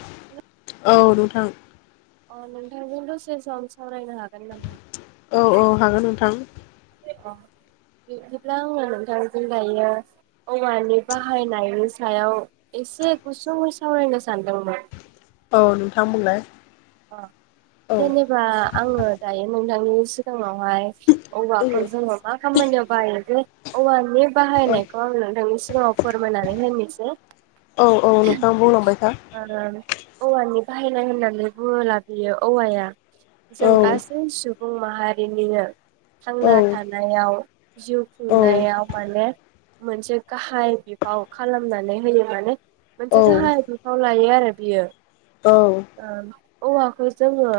[inaudible] औ नोंथां। अ नोंथांजों दसे सम सावरायनो हागोन नामा? औ औ हागोन नोंथां। बिदिब्ला आङो नोंथांजों दायो औवानि बाहायनायनि सायाव एसे गुसुङै सावरायनो सानदोंमोन औ नोंथां बुंलाय अ औ जेनेबा आङो दायो नोंथांनि सिगाङावहाय औवाखौ जोङो मा खामानियाव बाहायो औवानि औ बाहायनायखौ आं नोंथांनिसिम फोरमायनानै होनोसै औ औ नोंथाङा बुंलांबाय था ओ औवानि बाहायनाय होननानै बोलाबियो औवाया औ जों गासै सु बुं माहारिनिनो औ थांना थानायाव जिउ औ खुंनायाव माने मोनसे गाहाय बिफाव खालामनानै होयो माने मोनसे गाहाय बिफाव ला लायो आरो बियो ओं औवाखौ जोङो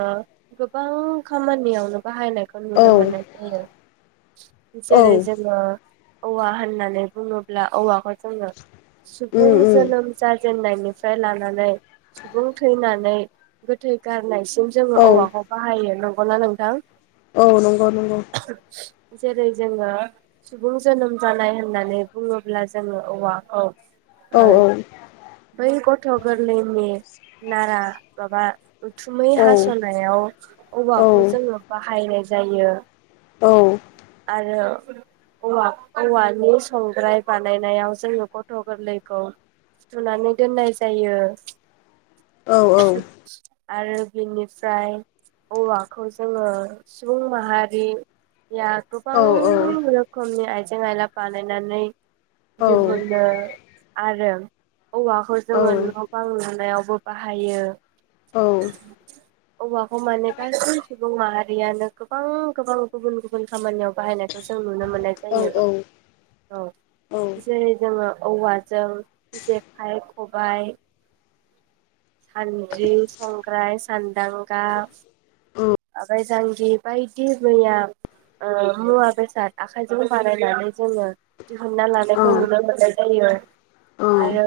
गोबां खामानियावनो बाहायनायखौ औ नुनो मोननाय जायो औ जेरै जोङो औवा होननानै बुङोब्ला औवाखौ जोङो उम सुबुं जोनोम जा जेननायनिफ्राय लानानै सुबुं थैनानै गोथै गारनायसिम औ जोङो औवाखौ बाहायो नंगौना नोंथां औ नंगौ नंगौ जेरै जोङो सुबुं जोनोम जानाय होननानै बुङोब्ला जोङो औवाखौ औ ओ औ बै गथ' गोरलैनि नारा माबा उथुमै औ हास'नायाव औ औवाखौ जोङो बाहायनाय जायो औ आरो औवानि संग्राय बानायनायाव जोङो गथ' गोरलैखौ थुनानै दोननाय जायो औ [inaudible] आरो बिनिफ्राय औवाखौ जोंङो सुबुं माहारि रिया गोबां रोखोमनि आयजें जें आयला बानायनानै दिहुनो आरो औवाखौ जोंङो न' बां लुनायाव बो बाहायो। औ औवाखौ माने गासै सुबुं माहारियानो गोबां गोबां गुबुन गुबुन खामानियाव बाहायनायखौ जों नुनो मोननाय जायो। औ जेरै जोंङो औवाजों जेखाइ खबाइ सान्द्रि संग्राय सान्दांगा ओमफाय जांगि बायदि मैया ओ मुवा बेसाद आखाइजों बानायनानै जोंङो दिहुनना लानायखौ नुनो औ मोननाय जायो। आरो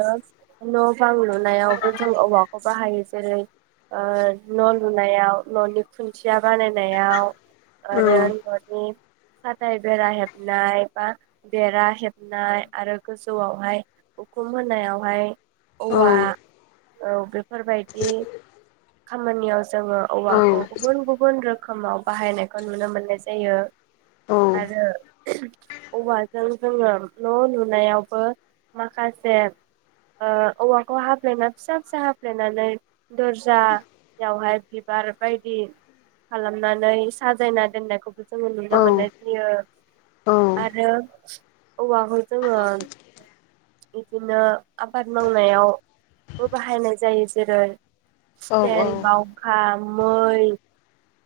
न' बां लुनायावबो जों औवाखौ बाहायो जेरै ओ न' लुनायाव न'नि खुन्थिया बानायनायाव आरो न'नि फाथै बेरा हेबनाय बा बेरा हेबनाय आरो गोजौआवहाय उखुम होनायावहाय औवा औ बेफोरबायदि खामानियाव जोंङो औवाखौ गुबुन गुबुन रो खोमाव बाहायनायखौ नुनो मोननाय जायो। आरो औवाजों जोंङो न' लुनायावबो माखासे ओ औवाखौ हाफ्लेना फिसा फिसा हाफ्लेनानै दरजायावहाय बिबार बायदि खालामनानै साजायना दोननायखौबो जोंङो नुनो मोननाय जायो आरो औवाखौ जोंङो इदिनो आबाद मावनायावबो बाहायनाय जायो जेरै फेन बावखा मै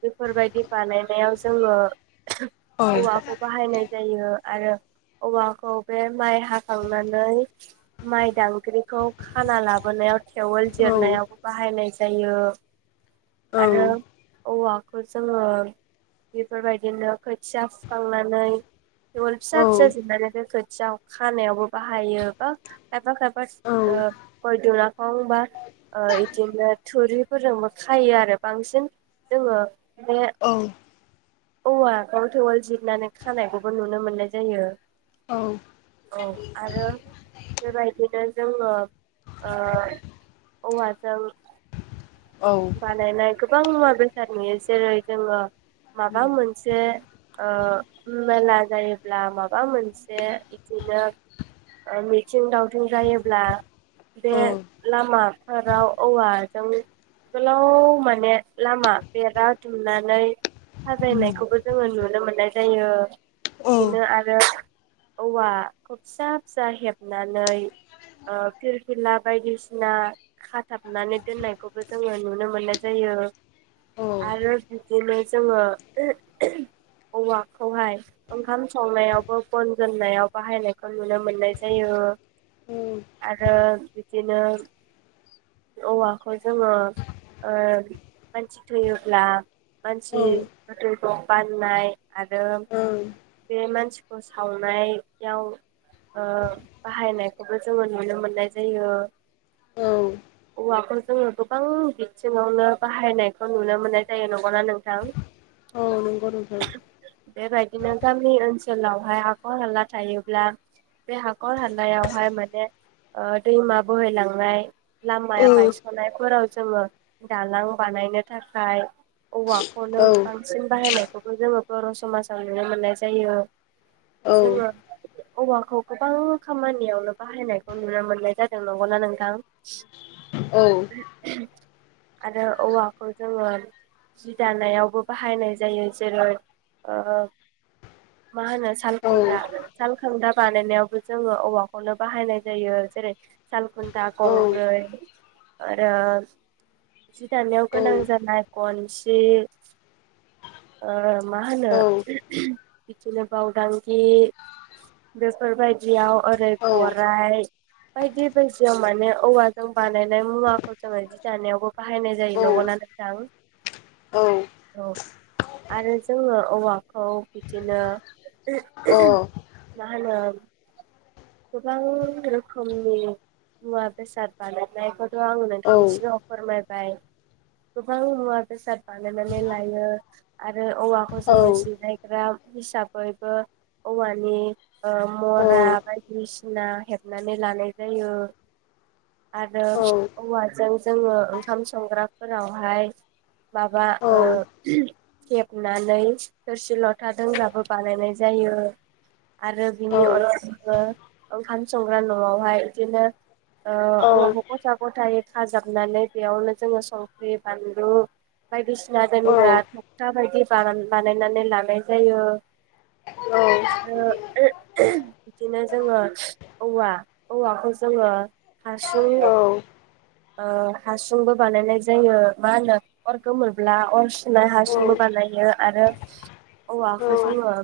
बेफोरबायदि बानायनायाव जोंङो औ औवाखौ बाहायनाय जायो। आरो औवाखौ बे माइ हा खांनानै माइ दांग्रिखौ खाना लाबोनायाव खेवोल औ जिरनायाव बाहायनाय ज जायो औ औवाखो जोङो बेफोरबायदिनो खोथिया फुखांनानै थेवोल फिसा फिसा जोबनानै दोनफै जाव खानायाव बो बाहायोबा खायफा औ खाफ [inaudible] फंफां बा ओ इदिनो थुरिफोरजोंबो खायो आरो बांसिन जोङो औ औवा गन थेवाल जिरनानै खानायखौबो नुनो मोननाय जायो औ औ आरो बेबायदिनो जोङो ओ औवाजों बानायनाय गोब बां मुवा बेसाद नुयो जेरै जोङो माबा मोनसे ओ मेला जायोब्ला माबा मोनसे बिदिनो ओ मिथिं दावथिं जायोब्ला बे लामाफोराव औवाजों गोलाव माने लामा बेरा दुमनानै साजायनायखौबो जोङो नुनो मोननाय जायो बिननो औ आरो औवा फिसा फिसा हेबनानै ओ फिरफिला बायदिसिना खाथाबनानै दोननायखौ खो जोङो नुनो मोननाय जायो आरो बिबदिनो ज जोङो औवाखौहाय ओंखाम संनायावबो बन दोननायाव बाहायनायखौ नुनो मोननाय जायो आरो बिनो औवाखौ जोङो ओ मानसि थैयोब्ला औ मानसि गोथै [unintelligible] बाननाय आरो बे मानसिखौ सावनायाव ओ बाहायनायखौबो जोङो नुनो मोननाय जायो औ [unintelligible] गोबां बिथिङावनो बाहायनायखौ नुनो मोननाय जायो नंगौना नोंथां? औ नंगौ नोंथां। बेबायदिनो गामि ओनसोलावहाय हाखर हाला थायोब्ला बे हाखर हालायावहाय माने ओ दैमा बोहैलांनाय औ लामाया बायस' नाय फोराव जोङो दालां बानायनो थाखाय औवाखौनो औ बांसिन बाहायनायखौबो जोङो बर' समाजाव नुनो मोननाय जायो। औ जोङो औवाखौ गोबां खामानियावनो बाहायनायखौ नुनो मोननाय जादों नंगौना नोंथां? औ आरो औवाखौ जोङो जि दानायावबो बाहायनाय जायो जेरै- ओ मा होनो औ सालखुन्था सालखुन्था बानायनायावबो जोङो औवाखौनो बाहायनाय जायो जेरै- सालखुन्था अ औ गंब्रै आरो जि दानायाव गोनां जानाय गनसि ओ माहोनो बिदिनो बावदांगि बेफोरबायदियाव ओरै गराय बायदि बायदियाव माने औवाजों बानाय नाय मुवाखौ जोङो जि जानायावबो बाहायनाय जायो नंगौना नोंथां? औ औ आरो जोंङो औवाखौ बिदिनो [unintelligible] मा होनो गोबां रोखोमनि मुवा बेसाद बानाय नायफोर आङो नोंथांनि सिगाङाव फोरमाय बाय गोबां मुवा बेसाद बानायनानै लायो। आ रो औवाखौ जोंङो जिरायग्रा हिसाबैबो औवानि ओ मुरा बायदिसिना हेबनानै लानाय जायो आरो औ औवा जों जोङो ओंखाम संग्राफोरावहाय माबा ओ [unintelligible] हेबनानै थोरसि लथा दोंग्राबो बानायनाय जायो। आरो बिनि अनगाबो ओंखाम संग्रा न'आवहाय इदिनो ओ औवाखौ गथा गथायै खाजाबनानै बेयावनो जोङो संख्रि बानलु बायदिसि ना दोनग्रा थगथा बायदि बा-बानायनानै लानाय जायो आरो बिदिनो जोंङो औवा-औवाखौ जोंङो हासुं नि ओ हासुंबो बानायनाय जायो मा होनो अर गोमोरब्ला अर सुनाय हासुंबो बानायो आरो औवाखौ जोंङो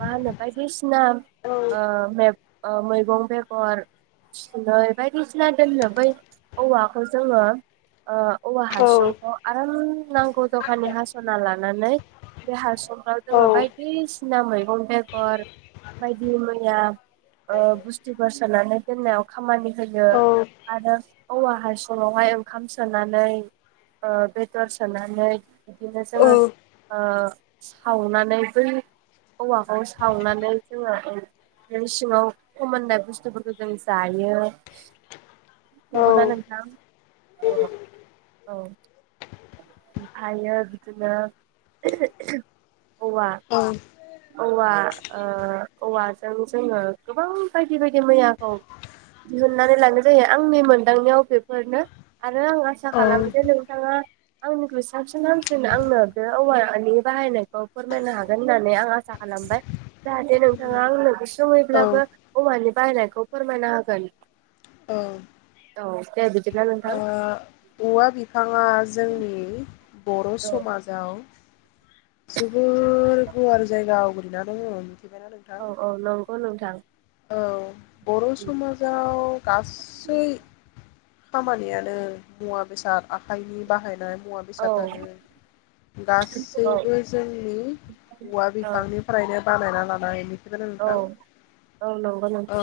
मा होनो बायदिसि ना‌ ओ मैगं बेगर सुनै नै बायदिसिना दोनो बै औवाखौ जोंङो ओ औवा हासुंखौ आराम नांगौ जखाननि हास'नालाना नै बे हासुं जोंङो बायदिसिना मै गं बेगर बायदि मैया बुस्थुफोर सोनानै दोननायाव खामानि होयो औ आरो औवा हासुंआवहाय ओंखाम सोनानै ओ बेदर सोनानै बिदिनो औ जोंङो ओ सावनानै बै औवाखौ सावनानै जोंङो सिङाव फोमोननाय बुस्थुफोरखौ जों जायो। औ नंगौ ना नोंथां औ औ ओमफायो बिदिनो औ औवा-औवाजों जोंङो गोबां बायदि बायदि मैयाखौ दिहुननानै लानाय जायो आंनि मोनदांनायाव बेफोरनो आरो आं आसा औ खालामो जे नोंथाङा आंनिखुइ साबसिन हामसिन आंनो बे औवानि बाहायनायखौ फोरमायनो हागोन होननानै आं आसा खालामबाय जाहाथे नोंथाङा आंनो औ खमैब्लाबो औवानि बानायनायखौ फोरमायना होगोन औ दे बि ओ औवा बिफांङा जोंनि बर' औ समाजाव जोबोर गुवार जायगा आवग्रिनानै दंङ औ औ नंगौ नोंथां औ बर' समाजाव गासै खामानियानो मुवा बेसाद आखाइनि बाहायनाय मुवा औ बेसादानो औ गासैबो जोंनि औवा औ बिफांनिफ्रायनो बानायना [unintelligible] औ -औ औ नोंथां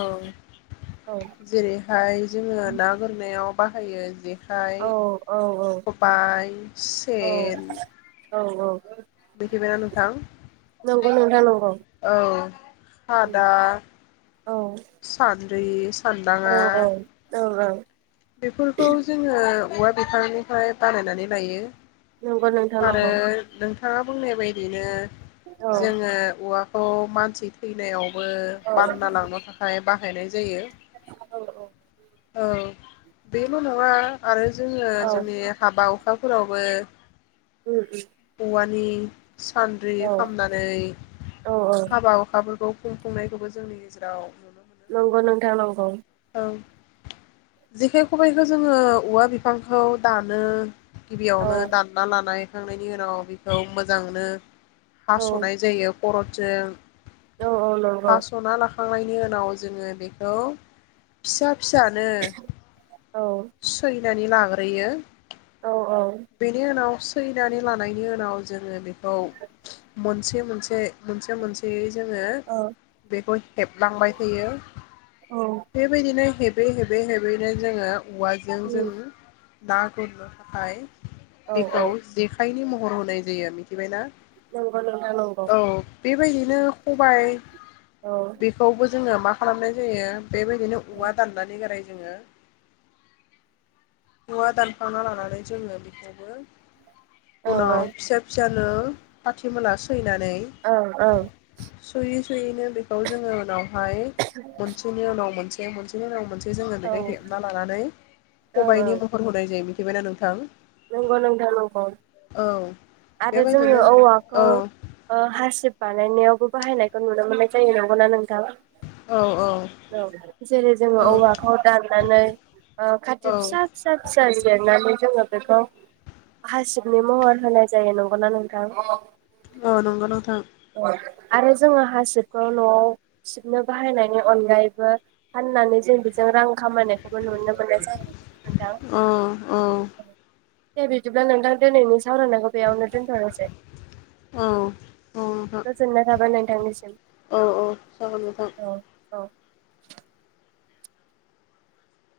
औ जेरैहाय जोङो ना गुरनायाव बाहायो जि औ - औ [unintelligible] औ सेेन औ औ मिथिबायना नंगौ नंगौ नोंथां औ औ [unintelligible] सान [unintelligible] [unintelligible] दाङा औ [inaudible] बेफोरखौ जोङो औवा बिफांनिफ्राय बानायनानै लायो। नंगौ नोंथां नंगौ आरो थांआ बुंनाय बायदिनो औ जोङो औवा अ मानसि थैनायाव बो औ बानना लांनो थाखाय बाहायनाय ज बेल' नङा आरो औ जनि हाबा हखा स्कुलावबो अम-अम। औवानि सान्द्रि औ खालामनानै औ औ हाबा हुखाफोरखौ खुंफुंनायखौबो जोंनि गेजेराव नु नंगौ नोंथां नगौ। जेखाय, खबाइखौ जोङो औवा बिफांखौ दानो औ गिबियावनो दानना लानाय खांनायनि उनाव बेखौ मोजांनो औ हास'नाय जायो खर'जों औ नंगौ बा सना ला हुखांनायनि उनाव जोङो बेखौ फिसा फिसानो औ सै नानै लाग्रोयो औ औ बेनि उनाव सैनानै लानायनि उनाव जोङो बेखौ मोनसे मोनसे मोनसे मोनसेयै जोङो बेखौ हेबलांबाय थायो। बिदिनो हेबै हेबै हेबैनो जोङो। औवाजों जों ना गुरनो थाखाय औ औ बेखौ नंगौ नोंथां जेखायनि म हर होननाय जायो मिथिबायना? औ नंगौ बेबायदिनो खबाय औ बेखौबो जोङो मा खालामनाय जायो। बेबा दिनो औवा दाननानै [unintelligible] जोङो [inaudible] औवा दानखांना लानानै जोङो बेखौबो औ औ उनाव फिसा फिसा ओ खाथि मोलासि सैनानै औ औ सयै सयै जों बेखौ उनावहाय उनाव मोनसे मोनसेनि उनाव मोनसे जोङो औ बेखौ हेबना लानानै औ खबाइनि महर होनाय जायो बि थिबायना नोंथां? नंगौ नंथां नंगौ औ आरो जोङो बेबायदिनो औवाखौ औ ओ हारसिब बानायनायावबो बाहायनायखौ नुनो मोननाय जायो नंगौना नोंथा? औ औ जेरै जोङो औ औवाखौ दाननानै ओ खाथि औ फिसा फिसा [unintelligible] जोंङो बेखौ हासिबनि महर होनाय जायो नंगौना नोंथां? [unintelligible] औ नंगौ नोंथां। औ आरो जोङो हासिबखौ न'आव सिबनो बाहायनायनि अनगायैबो फाननानै जों बेजों रां खामायनायखौबो नुनो मोननाय जायो। नोंथां औ औ दे बिदिब्ला नोंथां दोनैनि सावरायनायखौ बेयावनो दोनथनोसै औ नोंथां गोजोननाय थाबाय नों [unintelligible] औ औ जागोन नोंथां। औ